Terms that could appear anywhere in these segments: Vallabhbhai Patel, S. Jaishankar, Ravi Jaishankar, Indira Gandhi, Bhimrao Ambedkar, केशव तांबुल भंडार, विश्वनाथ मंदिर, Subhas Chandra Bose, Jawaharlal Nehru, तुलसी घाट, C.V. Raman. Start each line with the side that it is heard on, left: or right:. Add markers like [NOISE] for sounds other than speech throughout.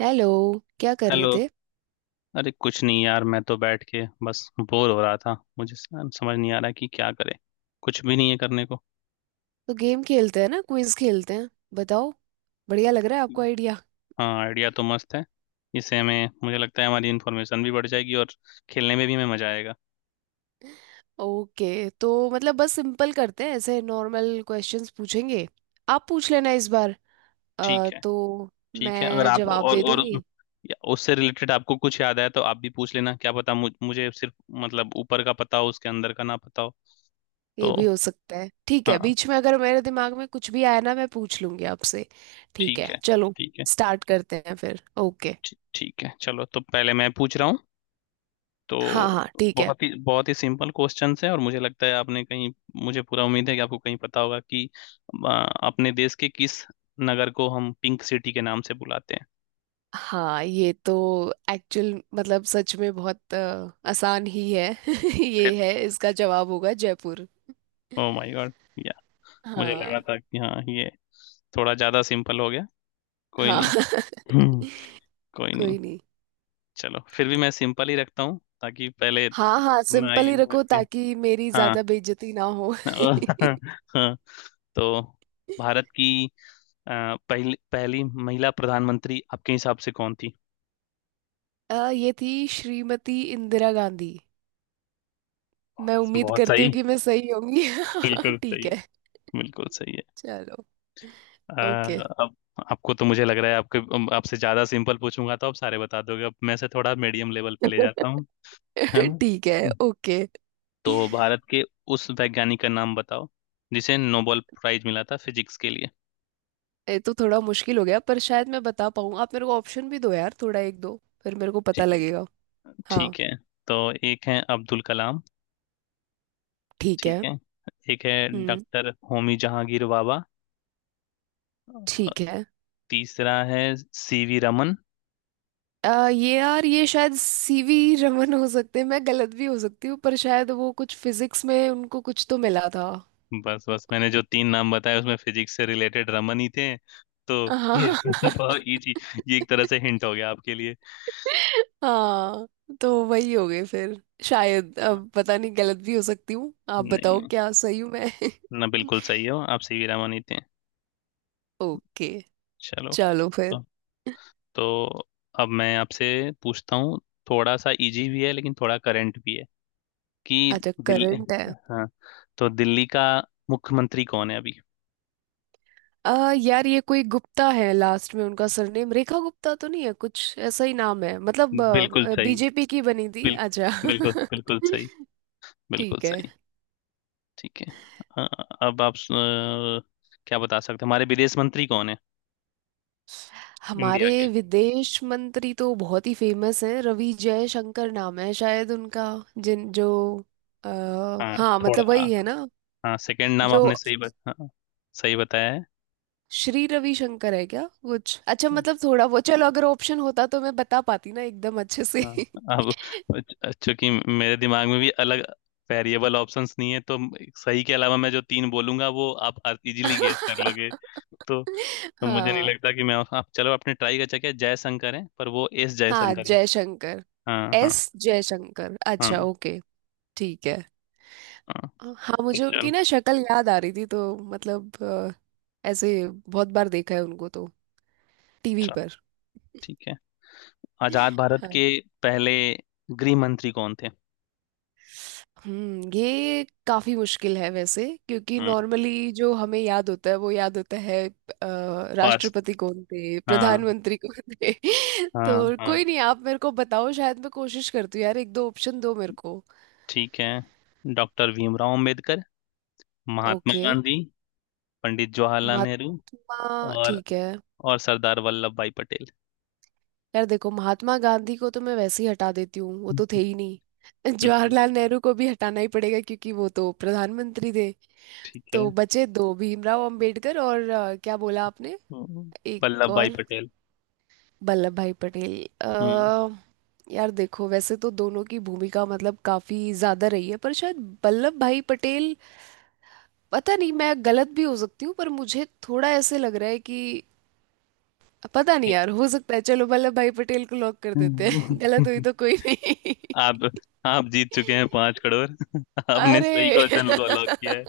right: Hello. क्या कर रहे
left: हेलो।
right: थे?
left: अरे कुछ नहीं यार, मैं तो बैठ के बस बोर हो रहा था। मुझे समझ नहीं आ रहा कि क्या करें। कुछ भी नहीं है करने को।
right: तो गेम खेलते हैं ना, क्विज खेलते हैं। बताओ। बढ़िया लग रहा है आपको आइडिया।
left: हाँ, आइडिया तो मस्त है। इससे हमें मुझे लगता है हमारी इन्फॉर्मेशन भी बढ़ जाएगी और खेलने में भी हमें मजा आएगा।
right: ओके, तो मतलब बस सिंपल करते हैं, ऐसे नॉर्मल क्वेश्चंस पूछेंगे। आप पूछ लेना इस बार।
left: ठीक है।
right: तो
left: ठीक है। अगर
right: मैं
left: आप
right: जवाब दे दूंगी।
left: या उससे रिलेटेड आपको कुछ याद आया तो आप भी पूछ लेना। क्या पता मुझे सिर्फ मतलब ऊपर का पता हो उसके अंदर का ना पता हो
right: ये
left: तो।
right: भी हो सकता है, ठीक है।
left: हाँ,
right: बीच में अगर मेरे दिमाग में कुछ भी आया ना, मैं पूछ लूंगी आपसे। ठीक
left: ठीक
right: है,
left: है।
right: चलो।
left: ठीक है।
right: स्टार्ट करते हैं फिर। ओके।
left: ठीक ठीक है। चलो तो पहले मैं पूछ रहा हूँ तो।
right: हाँ हाँ, ठीक है।
left: बहुत ही सिंपल क्वेश्चंस है, और मुझे लगता है आपने कहीं, मुझे पूरा उम्मीद है कि आपको कहीं पता होगा कि अ, अपने देश के किस नगर को हम पिंक सिटी के नाम से बुलाते हैं।
right: हाँ, ये तो एक्चुअल मतलब सच में बहुत आसान ही है। [LAUGHS] ये
left: फिर
right: है, इसका जवाब होगा जयपुर।
left: Oh my god. या मुझे
right: हाँ।
left: लगा था कि हाँ, ये थोड़ा ज्यादा सिंपल हो गया। कोई
right: हाँ।
left: नहीं।
right: [LAUGHS]
left: हम्म, कोई नहीं।
right: कोई नहीं।
left: चलो फिर भी मैं सिंपल ही रखता हूँ ताकि पहले।
right: हाँ हाँ,
left: ना
right: सिंपल
left: ये
right: ही रखो
left: ना-
right: ताकि मेरी
left: हाँ।
right: ज्यादा बेइज्जती ना हो। [LAUGHS]
left: [LAUGHS] हाँ। तो भारत की अ, पहली पहली महिला प्रधानमंत्री आपके हिसाब से कौन थी?
right: ये थी श्रीमती इंदिरा गांधी। मैं
left: बहुत
right: उम्मीद
left: बहुत
right: करती
left: सही।
right: हूँ कि मैं सही होंगी।
left: बिल्कुल
right: [LAUGHS]
left: सही
right: ठीक
left: है।
right: है।
left: बिल्कुल सही है।
right: चलो।
left: अ,
right: ओके।
left: अब, आपको तो मुझे लग रहा है आपके आपसे ज्यादा सिंपल पूछूंगा तो आप सारे बता दोगे। अब मैं से थोड़ा मीडियम लेवल पे ले जाता
right: [LAUGHS]
left: हूँ। है ना?
right: ठीक है। ओके।
left: तो भारत के उस वैज्ञानिक का नाम बताओ जिसे नोबेल प्राइज मिला था फिजिक्स के लिए।
right: ये तो थोड़ा मुश्किल हो गया पर शायद मैं बता पाऊँ। आप मेरे को ऑप्शन भी दो यार, थोड़ा एक दो, फिर मेरे को पता
left: ठीक।
right: लगेगा। हाँ।
left: ठीक है। तो एक है अब्दुल कलाम।
right: ठीक
left: ठीक
right: है।
left: है। एक है
right: हम्म।
left: डॉक्टर होमी जहांगीर बाबा। अ,
right: ठीक है।
left: तीसरा है सीवी रमन।
right: ये यार, ये शायद सीवी रमन हो सकते हैं। मैं गलत भी हो सकती हूँ पर शायद वो कुछ फिजिक्स में उनको कुछ तो मिला था।
left: बस बस, मैंने जो तीन नाम बताए उसमें फिजिक्स से रिलेटेड रमन ही थे तो ये [LAUGHS] बहुत easy- ये एक तरह से
right: [LAUGHS] हाँ।
left: हिंट हो गया आपके लिए।
right: हाँ, तो वही हो गए फिर शायद।
left: हाँ,
right: अब पता नहीं, गलत भी हो सकती हूँ। आप
left: नहीं
right: बताओ
left: नहीं,
right: क्या सही हूँ मैं। [LAUGHS]
left: ना बिल्कुल सही हो आप, सी वी रमन ही थे।
right: ओके।
left: चलो।
right: चलो फिर।
left: तो तो अब मैं आपसे पूछता हूँ। थोड़ा सा इजी भी है लेकिन थोड़ा करंट भी है, कि
right: अच्छा,
left: दिल्ली,
right: करंट है।
left: हाँ, तो दिल्ली का मुख्यमंत्री कौन है अभी?
right: यार, ये कोई गुप्ता है लास्ट में उनका सरनेम। रेखा गुप्ता तो नहीं है, कुछ ऐसा ही नाम है मतलब।
left: बिल्कुल सही।
right: बीजेपी की बनी थी,
left: बिल,
right: अच्छा।
left: बिल्कुल बिल्कुल सही।
right: [LAUGHS]
left: बिल्कुल
right: ठीक है।
left: सही। ठीक है। अ, अब आप क्या बता सकते हैं? हमारे विदेश मंत्री कौन है?
right: हमारे
left: इंडिया के।
right: विदेश मंत्री तो बहुत ही फेमस हैं, रवि जयशंकर नाम है शायद उनका। जिन जो आ,
left: हाँ,
right: हाँ मतलब
left: थोड़ा,
right: वही है ना।
left: हाँ सेकंड नाम
right: जो
left: आपने हाँ, सही बताया है।
right: श्री रविशंकर है क्या कुछ, अच्छा मतलब थोड़ा वो चलो। अगर ऑप्शन होता तो मैं बता पाती ना एकदम अच्छे से।
left: हाँ। अब चूंकि मेरे दिमाग में भी अलग वेरिएबल ऑप्शंस नहीं है तो सही के अलावा मैं जो तीन बोलूंगा वो आप इजीली गेस कर
right: [LAUGHS]
left: लोगे तो। तो मुझे नहीं
right: हाँ
left: लगता कि मैं, आप चलो आपने ट्राई कर चुके, जयशंकर है पर वो एस
right: हाँ,
left: जयशंकर है।
right: जयशंकर।
left: हाँ, हाँ।
right: एस जयशंकर,
left: हाँ।
right: अच्छा ओके। ठीक है।
left: हाँ।
right: हाँ,
left: तो
right: मुझे उनकी
left: चल
right: ना शक्ल याद आ रही थी तो मतलब ऐसे बहुत बार देखा है उनको तो, टीवी
left: चल
right: पर।
left: ठीक है। आजाद भारत
right: हाँ।
left: के पहले गृह मंत्री कौन थे?
right: हम्म, ये काफी मुश्किल है वैसे, क्योंकि
left: हम्म
right: नॉर्मली जो हमें याद होता है वो याद होता है
left: फर्स्ट।
right: राष्ट्रपति कौन थे,
left: हाँ
right: प्रधानमंत्री कौन थे। [LAUGHS]
left: हाँ
right: तो
left: हाँ।
right: कोई नहीं, आप मेरे को बताओ। शायद मैं कोशिश करती हूँ यार, एक दो ऑप्शन दो मेरे को।
left: ठीक है। Doctor Bhimrao Ambedkar, Mahatma
right: okay.
left: गांधी, पंडित जवाहरलाल नेहरू,
right: महात्मा,
left: और
right: ठीक है।
left: और सरदार वल्लभ भाई पटेल।
right: यार देखो, महात्मा गांधी को तो मैं वैसे ही हटा देती हूँ, वो तो थे
left: हम्म,
right: ही नहीं। [LAUGHS]
left: बिल्कुल।
right: जवाहरलाल नेहरू को भी हटाना ही पड़ेगा, क्योंकि वो तो प्रधानमंत्री थे।
left: ठीक है।
right: तो बचे दो, भीमराव अंबेडकर और क्या बोला आपने?
left: हम्म,
right: एक
left: वल्लभ भाई
right: और?
left: पटेल।
right: वल्लभ भाई पटेल।
left: हम्म
right: अ, यार देखो, वैसे तो दोनों की भूमिका मतलब काफी ज्यादा रही है, पर शायद वल्लभ भाई पटेल। पता नहीं, मैं गलत भी हो सकती हूँ पर मुझे थोड़ा ऐसे लग रहा है कि पता नहीं यार, हो सकता है। चलो वल्लभ भाई पटेल को लॉक कर देते हैं। [LAUGHS] गलत हुई
left: हम्म।
right: तो कोई नहीं। [LAUGHS]
left: आप आप जीत चुके हैं 5 करोड़। [LAUGHS] आपने
right: अरे।
left: सही क्वेश्चन को लॉक किया है।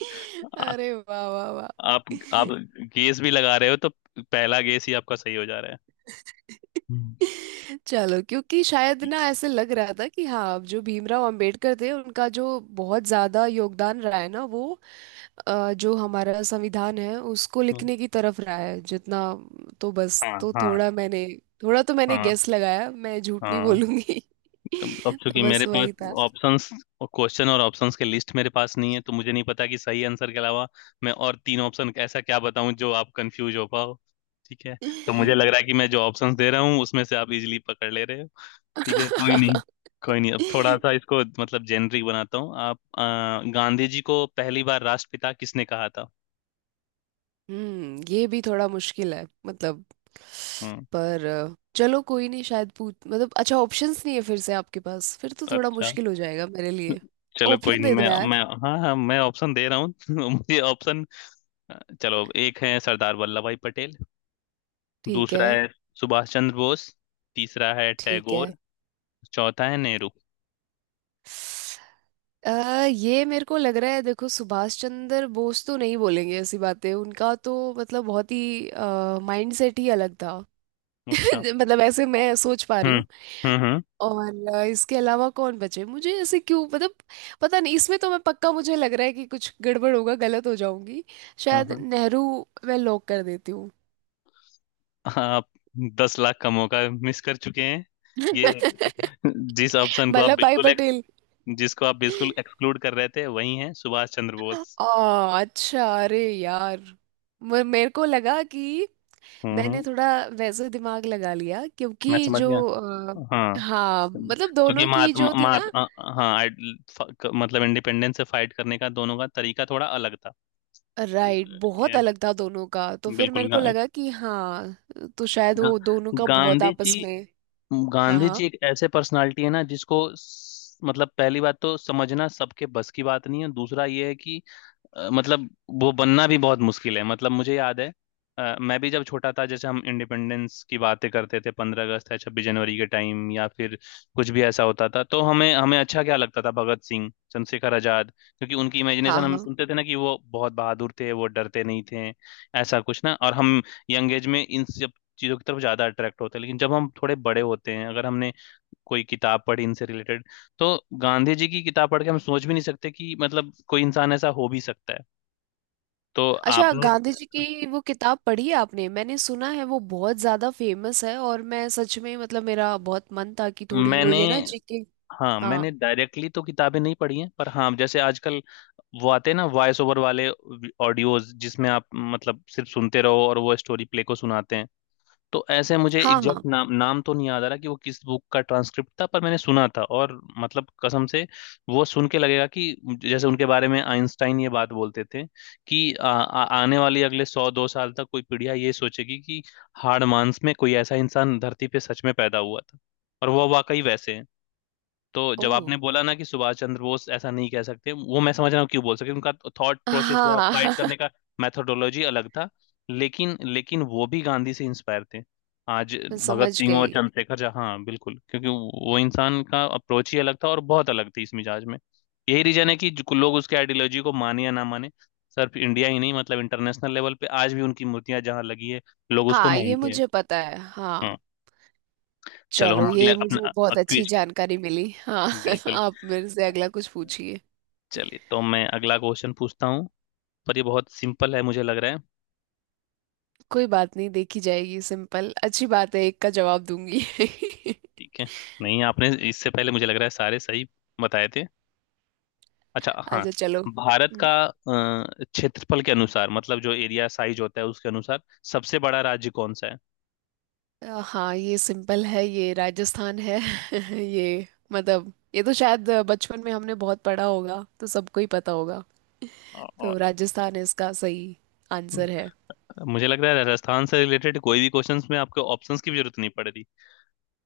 right: [LAUGHS]
left: आ,
right: अरे वाह वाह वाह।
left: आप आप गेस भी लगा रहे हो तो पहला गेस ही आपका सही हो जा रहा है।
right: [LAUGHS]
left: हम्म,
right: चलो, क्योंकि शायद ना ऐसे लग रहा था कि हाँ, अब जो भीमराव अंबेडकर थे उनका जो बहुत ज्यादा योगदान रहा है ना वो जो हमारा संविधान है उसको
left: हम्म,
right: लिखने की तरफ रहा है जितना। तो बस,
left: हाँ
right: तो
left: हाँ।
right: थोड़ा मैंने थोड़ा तो मैंने
left: हाँ।
right: गेस लगाया, मैं झूठ नहीं
left: हाँ।
right: बोलूंगी।
left: अब
right: [LAUGHS] तो
left: चूंकि मेरे
right: बस
left: पास
right: वही था।
left: ऑप्शंस और क्वेश्चन और ऑप्शंस के लिस्ट मेरे पास नहीं है तो मुझे नहीं पता कि सही आंसर के अलावा मैं और तीन ऑप्शन ऐसा क्या बताऊं जो आप कंफ्यूज हो पाओ। ठीक है। तो मुझे लग रहा है कि मैं जो ऑप्शंस दे रहा हूँ उसमें से आप इजीली पकड़ ले रहे हो। ठीक है, कोई नहीं। कोई नहीं। अब थोड़ा सा
right: [LAUGHS]
left: इसको मतलब जेनरिक बनाता हूँ। आप गांधी जी को पहली बार राष्ट्रपिता किसने कहा था?
right: हम्म, ये भी थोड़ा मुश्किल है मतलब।
left: हम्म
right: पर चलो कोई नहीं। शायद पूछ मतलब, अच्छा ऑप्शंस नहीं है फिर से आपके पास, फिर तो थोड़ा
left: अच्छा।
right: मुश्किल हो जाएगा मेरे लिए।
left: चलो कोई
right: ऑप्शन
left: नहीं,
right: दे दो
left: मैं
right: यार।
left: मैं हाँ हाँ, मैं ऑप्शन दे रहा हूँ [LAUGHS] मुझे ऑप्शन। चलो एक है सरदार वल्लभ भाई पटेल,
right: ठीक
left: दूसरा
right: है।
left: है सुभाष चंद्र बोस, तीसरा है
right: ठीक है।
left: टैगोर, चौथा है नेहरू।
right: ये मेरे को लग रहा है, देखो सुभाष चंद्र बोस तो नहीं बोलेंगे ऐसी बातें। उनका तो मतलब बहुत ही माइंड सेट ही अलग था।
left: अच्छा।
right: [LAUGHS] मतलब ऐसे मैं सोच पा रही
left: हम्म
right: हूँ।
left: हम्म हम्म
right: और इसके अलावा कौन बचे मुझे, ऐसे क्यों मतलब पता नहीं। इसमें तो मैं पक्का मुझे लग रहा है कि कुछ गड़बड़ होगा, गलत हो जाऊंगी। शायद
left: हम्म।
right: नेहरू, मैं लॉक कर देती हूँ।
left: आप 10 लाख का मौका मिस कर चुके हैं। ये
right: [LAUGHS]
left: जिस ऑप्शन को आप
right: वल्लभ भाई
left: बिल्कुल
right: पटेल।
left: जिसको आप बिल्कुल एक्सक्लूड कर रहे थे वही है सुभाष चंद्र बोस।
right: अच्छा, अरे यार। मेरे को लगा कि
left: हम्म
right: मैंने
left: हम्म,
right: थोड़ा वैसे दिमाग लगा लिया,
left: मैं
right: क्योंकि
left: समझ
right: जो
left: गया। हाँ,
right: हाँ मतलब
left: क्योंकि
right: दोनों
left: मात,
right: की जो थी
left: मात,
right: ना,
left: अ- अ- हाँ आइड- फ- क- मतलब इंडिपेंडेंस से फाइट करने का दोनों का तरीका थोड़ा अलग था।
right: राइट, बहुत
left: ये
right: अलग था दोनों का। तो फिर
left: बिल्कुल,
right: मेरे को
left: गा,
right: लगा कि हाँ, तो शायद
left: गा,
right: वो दोनों का बहुत
left: गांधी जी
right: आपस में। हाँ
left: गांधी
right: हाँ।
left: जी एक ऐसे पर्सनालिटी है ना जिसको मतलब पहली बात तो समझना सबके बस की बात नहीं है, दूसरा ये है कि मतलब वो बनना भी बहुत मुश्किल है। मतलब मुझे याद है मैं भी जब छोटा था, जैसे हम इंडिपेंडेंस की बातें करते थे 15 अगस्त या 26 जनवरी के टाइम, या फिर कुछ भी ऐसा होता था तो हमें हमें अच्छा क्या लगता था, भगत सिंह, चंद्रशेखर आजाद, क्योंकि उनकी
right: हाँ
left: इमेजिनेशन हम
right: हाँ।
left: सुनते थे ना कि वो बहुत बहादुर थे, वो डरते नहीं थे ऐसा कुछ ना। और हम यंग एज में इन सब चीज़ों की तरफ ज़्यादा अट्रैक्ट होते हैं, लेकिन जब हम थोड़े बड़े होते हैं अगर हमने कोई किताब पढ़ी इनसे रिलेटेड तो गांधी जी की किताब पढ़ के हम सोच भी नहीं सकते कि मतलब कोई इंसान ऐसा हो भी सकता है। तो
right: अच्छा,
left: आपने,
right: गांधी जी की वो किताब पढ़ी है आपने? मैंने सुना है वो बहुत ज्यादा फेमस है, और मैं सच में मतलब मेरा बहुत मन था कि थोड़ी वो
left: मैंने,
right: ये ना जीके।
left: हाँ मैंने
right: हाँ।
left: डायरेक्टली तो किताबें नहीं पढ़ी हैं, पर हाँ जैसे आजकल वो आते हैं ना वॉइस ओवर वाले ऑडियोज जिसमें आप मतलब सिर्फ सुनते रहो और वो स्टोरी प्ले को सुनाते हैं, तो ऐसे मुझे
right: हाँ। हाँ।
left: एग्जैक्ट नाम नाम तो नहीं याद आ रहा कि वो किस बुक का ट्रांसक्रिप्ट था, पर मैंने सुना था और मतलब कसम से वो सुन के लगेगा कि जैसे उनके बारे में आइंस्टाइन ये बात बोलते थे कि आ, आ, आने वाली अगले सौ दो साल तक कोई पीढ़ियां ये सोचेगी कि हाड़ मांस में कोई ऐसा इंसान धरती पे सच में पैदा हुआ था, और वो वाकई वैसे हैं। तो
right: ओ।
left: जब आपने बोला ना कि सुभाष चंद्र बोस ऐसा नहीं कह सकते, वो मैं समझ रहा हूँ क्यों बोल सकते, उनका थॉट प्रोसेस या फाइट
right: हाँ।
left: करने
right: [LAUGHS]
left: का मेथोडोलॉजी अलग था। लेकिन लेकिन वो भी गांधी से इंस्पायर थे। आज
right: मैं
left: भगत
right: समझ
left: सिंह और
right: गई।
left: चंद्रशेखर झा, हाँ बिल्कुल, क्योंकि वो इंसान का अप्रोच ही अलग था और बहुत अलग थी इस मिजाज में। यही रीजन है कि जो लोग उसके आइडियोलॉजी को माने या ना माने, सिर्फ इंडिया ही नहीं मतलब इंटरनेशनल लेवल पे आज भी उनकी मूर्तियां जहाँ लगी है लोग उसको
right: हाँ, ये
left: मानते हैं।
right: मुझे पता है हाँ।
left: हाँ। चलो हम
right: चलो,
left: अगले
right: ये मुझे
left: अपना
right: बहुत अच्छी
left: क्विज।
right: जानकारी मिली हाँ।
left: बिल्कुल।
right: [LAUGHS] आप मेरे से अगला कुछ पूछिए।
left: चलिए तो मैं अगला क्वेश्चन पूछता हूँ, पर ये बहुत सिंपल है मुझे लग रहा है।
right: कोई बात नहीं, देखी जाएगी। सिंपल अच्छी बात है, एक का जवाब दूंगी।
left: ठीक है, नहीं आपने इससे पहले मुझे लग रहा है सारे सही बताए थे। अच्छा
right: [LAUGHS]
left: हाँ।
right: आजा चलो।
left: भारत का क्षेत्रफल के अनुसार, मतलब जो एरिया साइज होता है उसके अनुसार, सबसे बड़ा राज्य कौन सा है?
right: हाँ ये सिंपल है, ये राजस्थान है। [LAUGHS] ये मतलब ये तो शायद बचपन में हमने बहुत पढ़ा होगा, तो सबको ही पता होगा।
left: अ-
right: तो राजस्थान इसका सही आंसर है।
left: मुझे लग रहा है राजस्थान से रिलेटेड कोई भी क्वेश्चंस में आपको ऑप्शंस की भी जरूरत नहीं पड़ रही।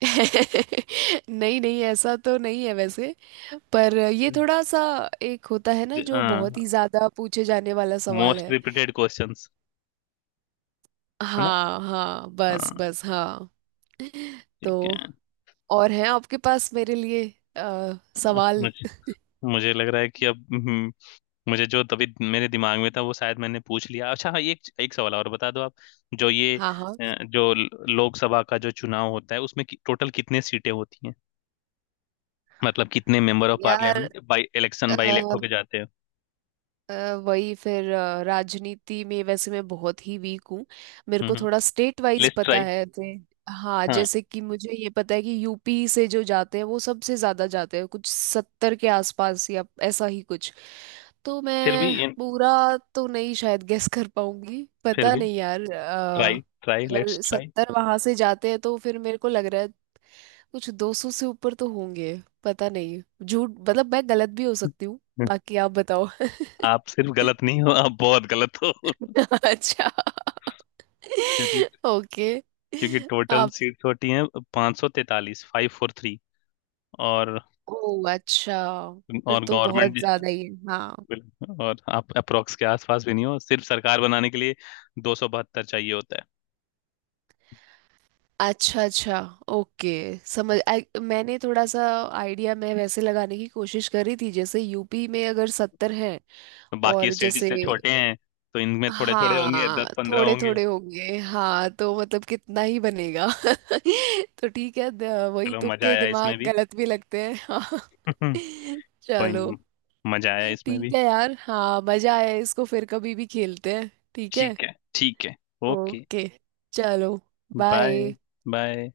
right: [LAUGHS] नहीं नहीं, ऐसा तो नहीं है वैसे। पर ये थोड़ा सा एक होता है ना जो बहुत ही ज्यादा पूछे जाने वाला सवाल
left: मोस्ट
right: है।
left: रिपीटेड क्वेश्चंस है ना?
right: हाँ हाँ, बस
left: हाँ।
right: बस हाँ। [LAUGHS]
left: ठीक
right: तो
left: है।
right: और हैं आपके पास मेरे लिए सवाल?
left: मुझे मुझे लग रहा है कि अब, मुझे जो तभी मेरे दिमाग में था वो शायद मैंने पूछ लिया। अच्छा हाँ, एक एक सवाल और बता दो आप। जो ये
right: हाँ। हाँ।
left: जो लोकसभा का जो चुनाव होता है उसमें कि टोटल कितने सीटें होती हैं, मतलब कितने मेंबर ऑफ
right: यार
left: parliament by election by elect होके जाते हैं?
right: वही फिर राजनीति में वैसे मैं बहुत ही वीक हूँ। मेरे को
left: हम्म
right: थोड़ा स्टेट वाइज
left: लेट्स
right: पता
left: ट्राई।
right: है जैसे। हाँ
left: हाँ।
right: जैसे कि मुझे ये पता है कि यूपी से जो जाते हैं वो सबसे ज्यादा जाते हैं, कुछ 70 के आसपास या ऐसा ही कुछ। तो
left: फिर भी
right: मैं
left: इन-
right: पूरा तो नहीं शायद गेस कर पाऊंगी,
left: फिर
right: पता
left: भी
right: नहीं यार।
left: ट्राई ट्राई लेट्स
right: अगर
left: ट्राई।
right: 70 वहां से जाते हैं तो फिर मेरे को लग रहा है कुछ 200 से ऊपर तो होंगे। पता नहीं, झूठ मतलब मैं गलत भी हो सकती हूँ। बाकी आप बताओ।
left: आप सिर्फ गलत नहीं हो, आप बहुत गलत हो। [LAUGHS]
right: [LAUGHS] अच्छा।
left: क्योंकि,
right: ओके।
left: क्योंकि टोटल
right: आप।
left: सीट्स होती हैं 543, फाइव फोर थ्री। और
right: ओ अच्छा, फिर
left: और
right: तो बहुत
left: गवर्नमेंट,
right: ज्यादा ही है हाँ।
left: बिल्कुल। और आप अप्रोक्स के आसपास भी नहीं हो। सिर्फ सरकार बनाने के लिए 272 चाहिए होता
right: अच्छा अच्छा, ओके। समझ मैंने थोड़ा सा आइडिया मैं वैसे लगाने की कोशिश करी थी, जैसे यूपी में अगर 70 हैं।
left: है। बाकी
right: और
left: स्टेट
right: जैसे
left: जिससे छोटे हैं तो इनमें थोड़े थोड़े होंगे,
right: हाँ,
left: 10-15
right: थोड़े
left: होंगे।
right: थोड़े होंगे हाँ, तो मतलब कितना ही बनेगा। [LAUGHS] तो ठीक है वही
left: चलो मजा
right: तुक्के
left: आया इसमें
right: दिमाग
left: भी।
right: गलत भी लगते हैं हाँ।
left: [LAUGHS]
right: [LAUGHS]
left: कोई
right: चलो।
left: नहीं, मजा आया इसमें
right: ठीक
left: भी।
right: है यार, हाँ मजा आया, इसको फिर कभी भी खेलते हैं। ठीक है।
left: ठीक है। ठीक है। ओके।
right: ओके। चलो।
left: बाय।
right: बाय।
left: बाय।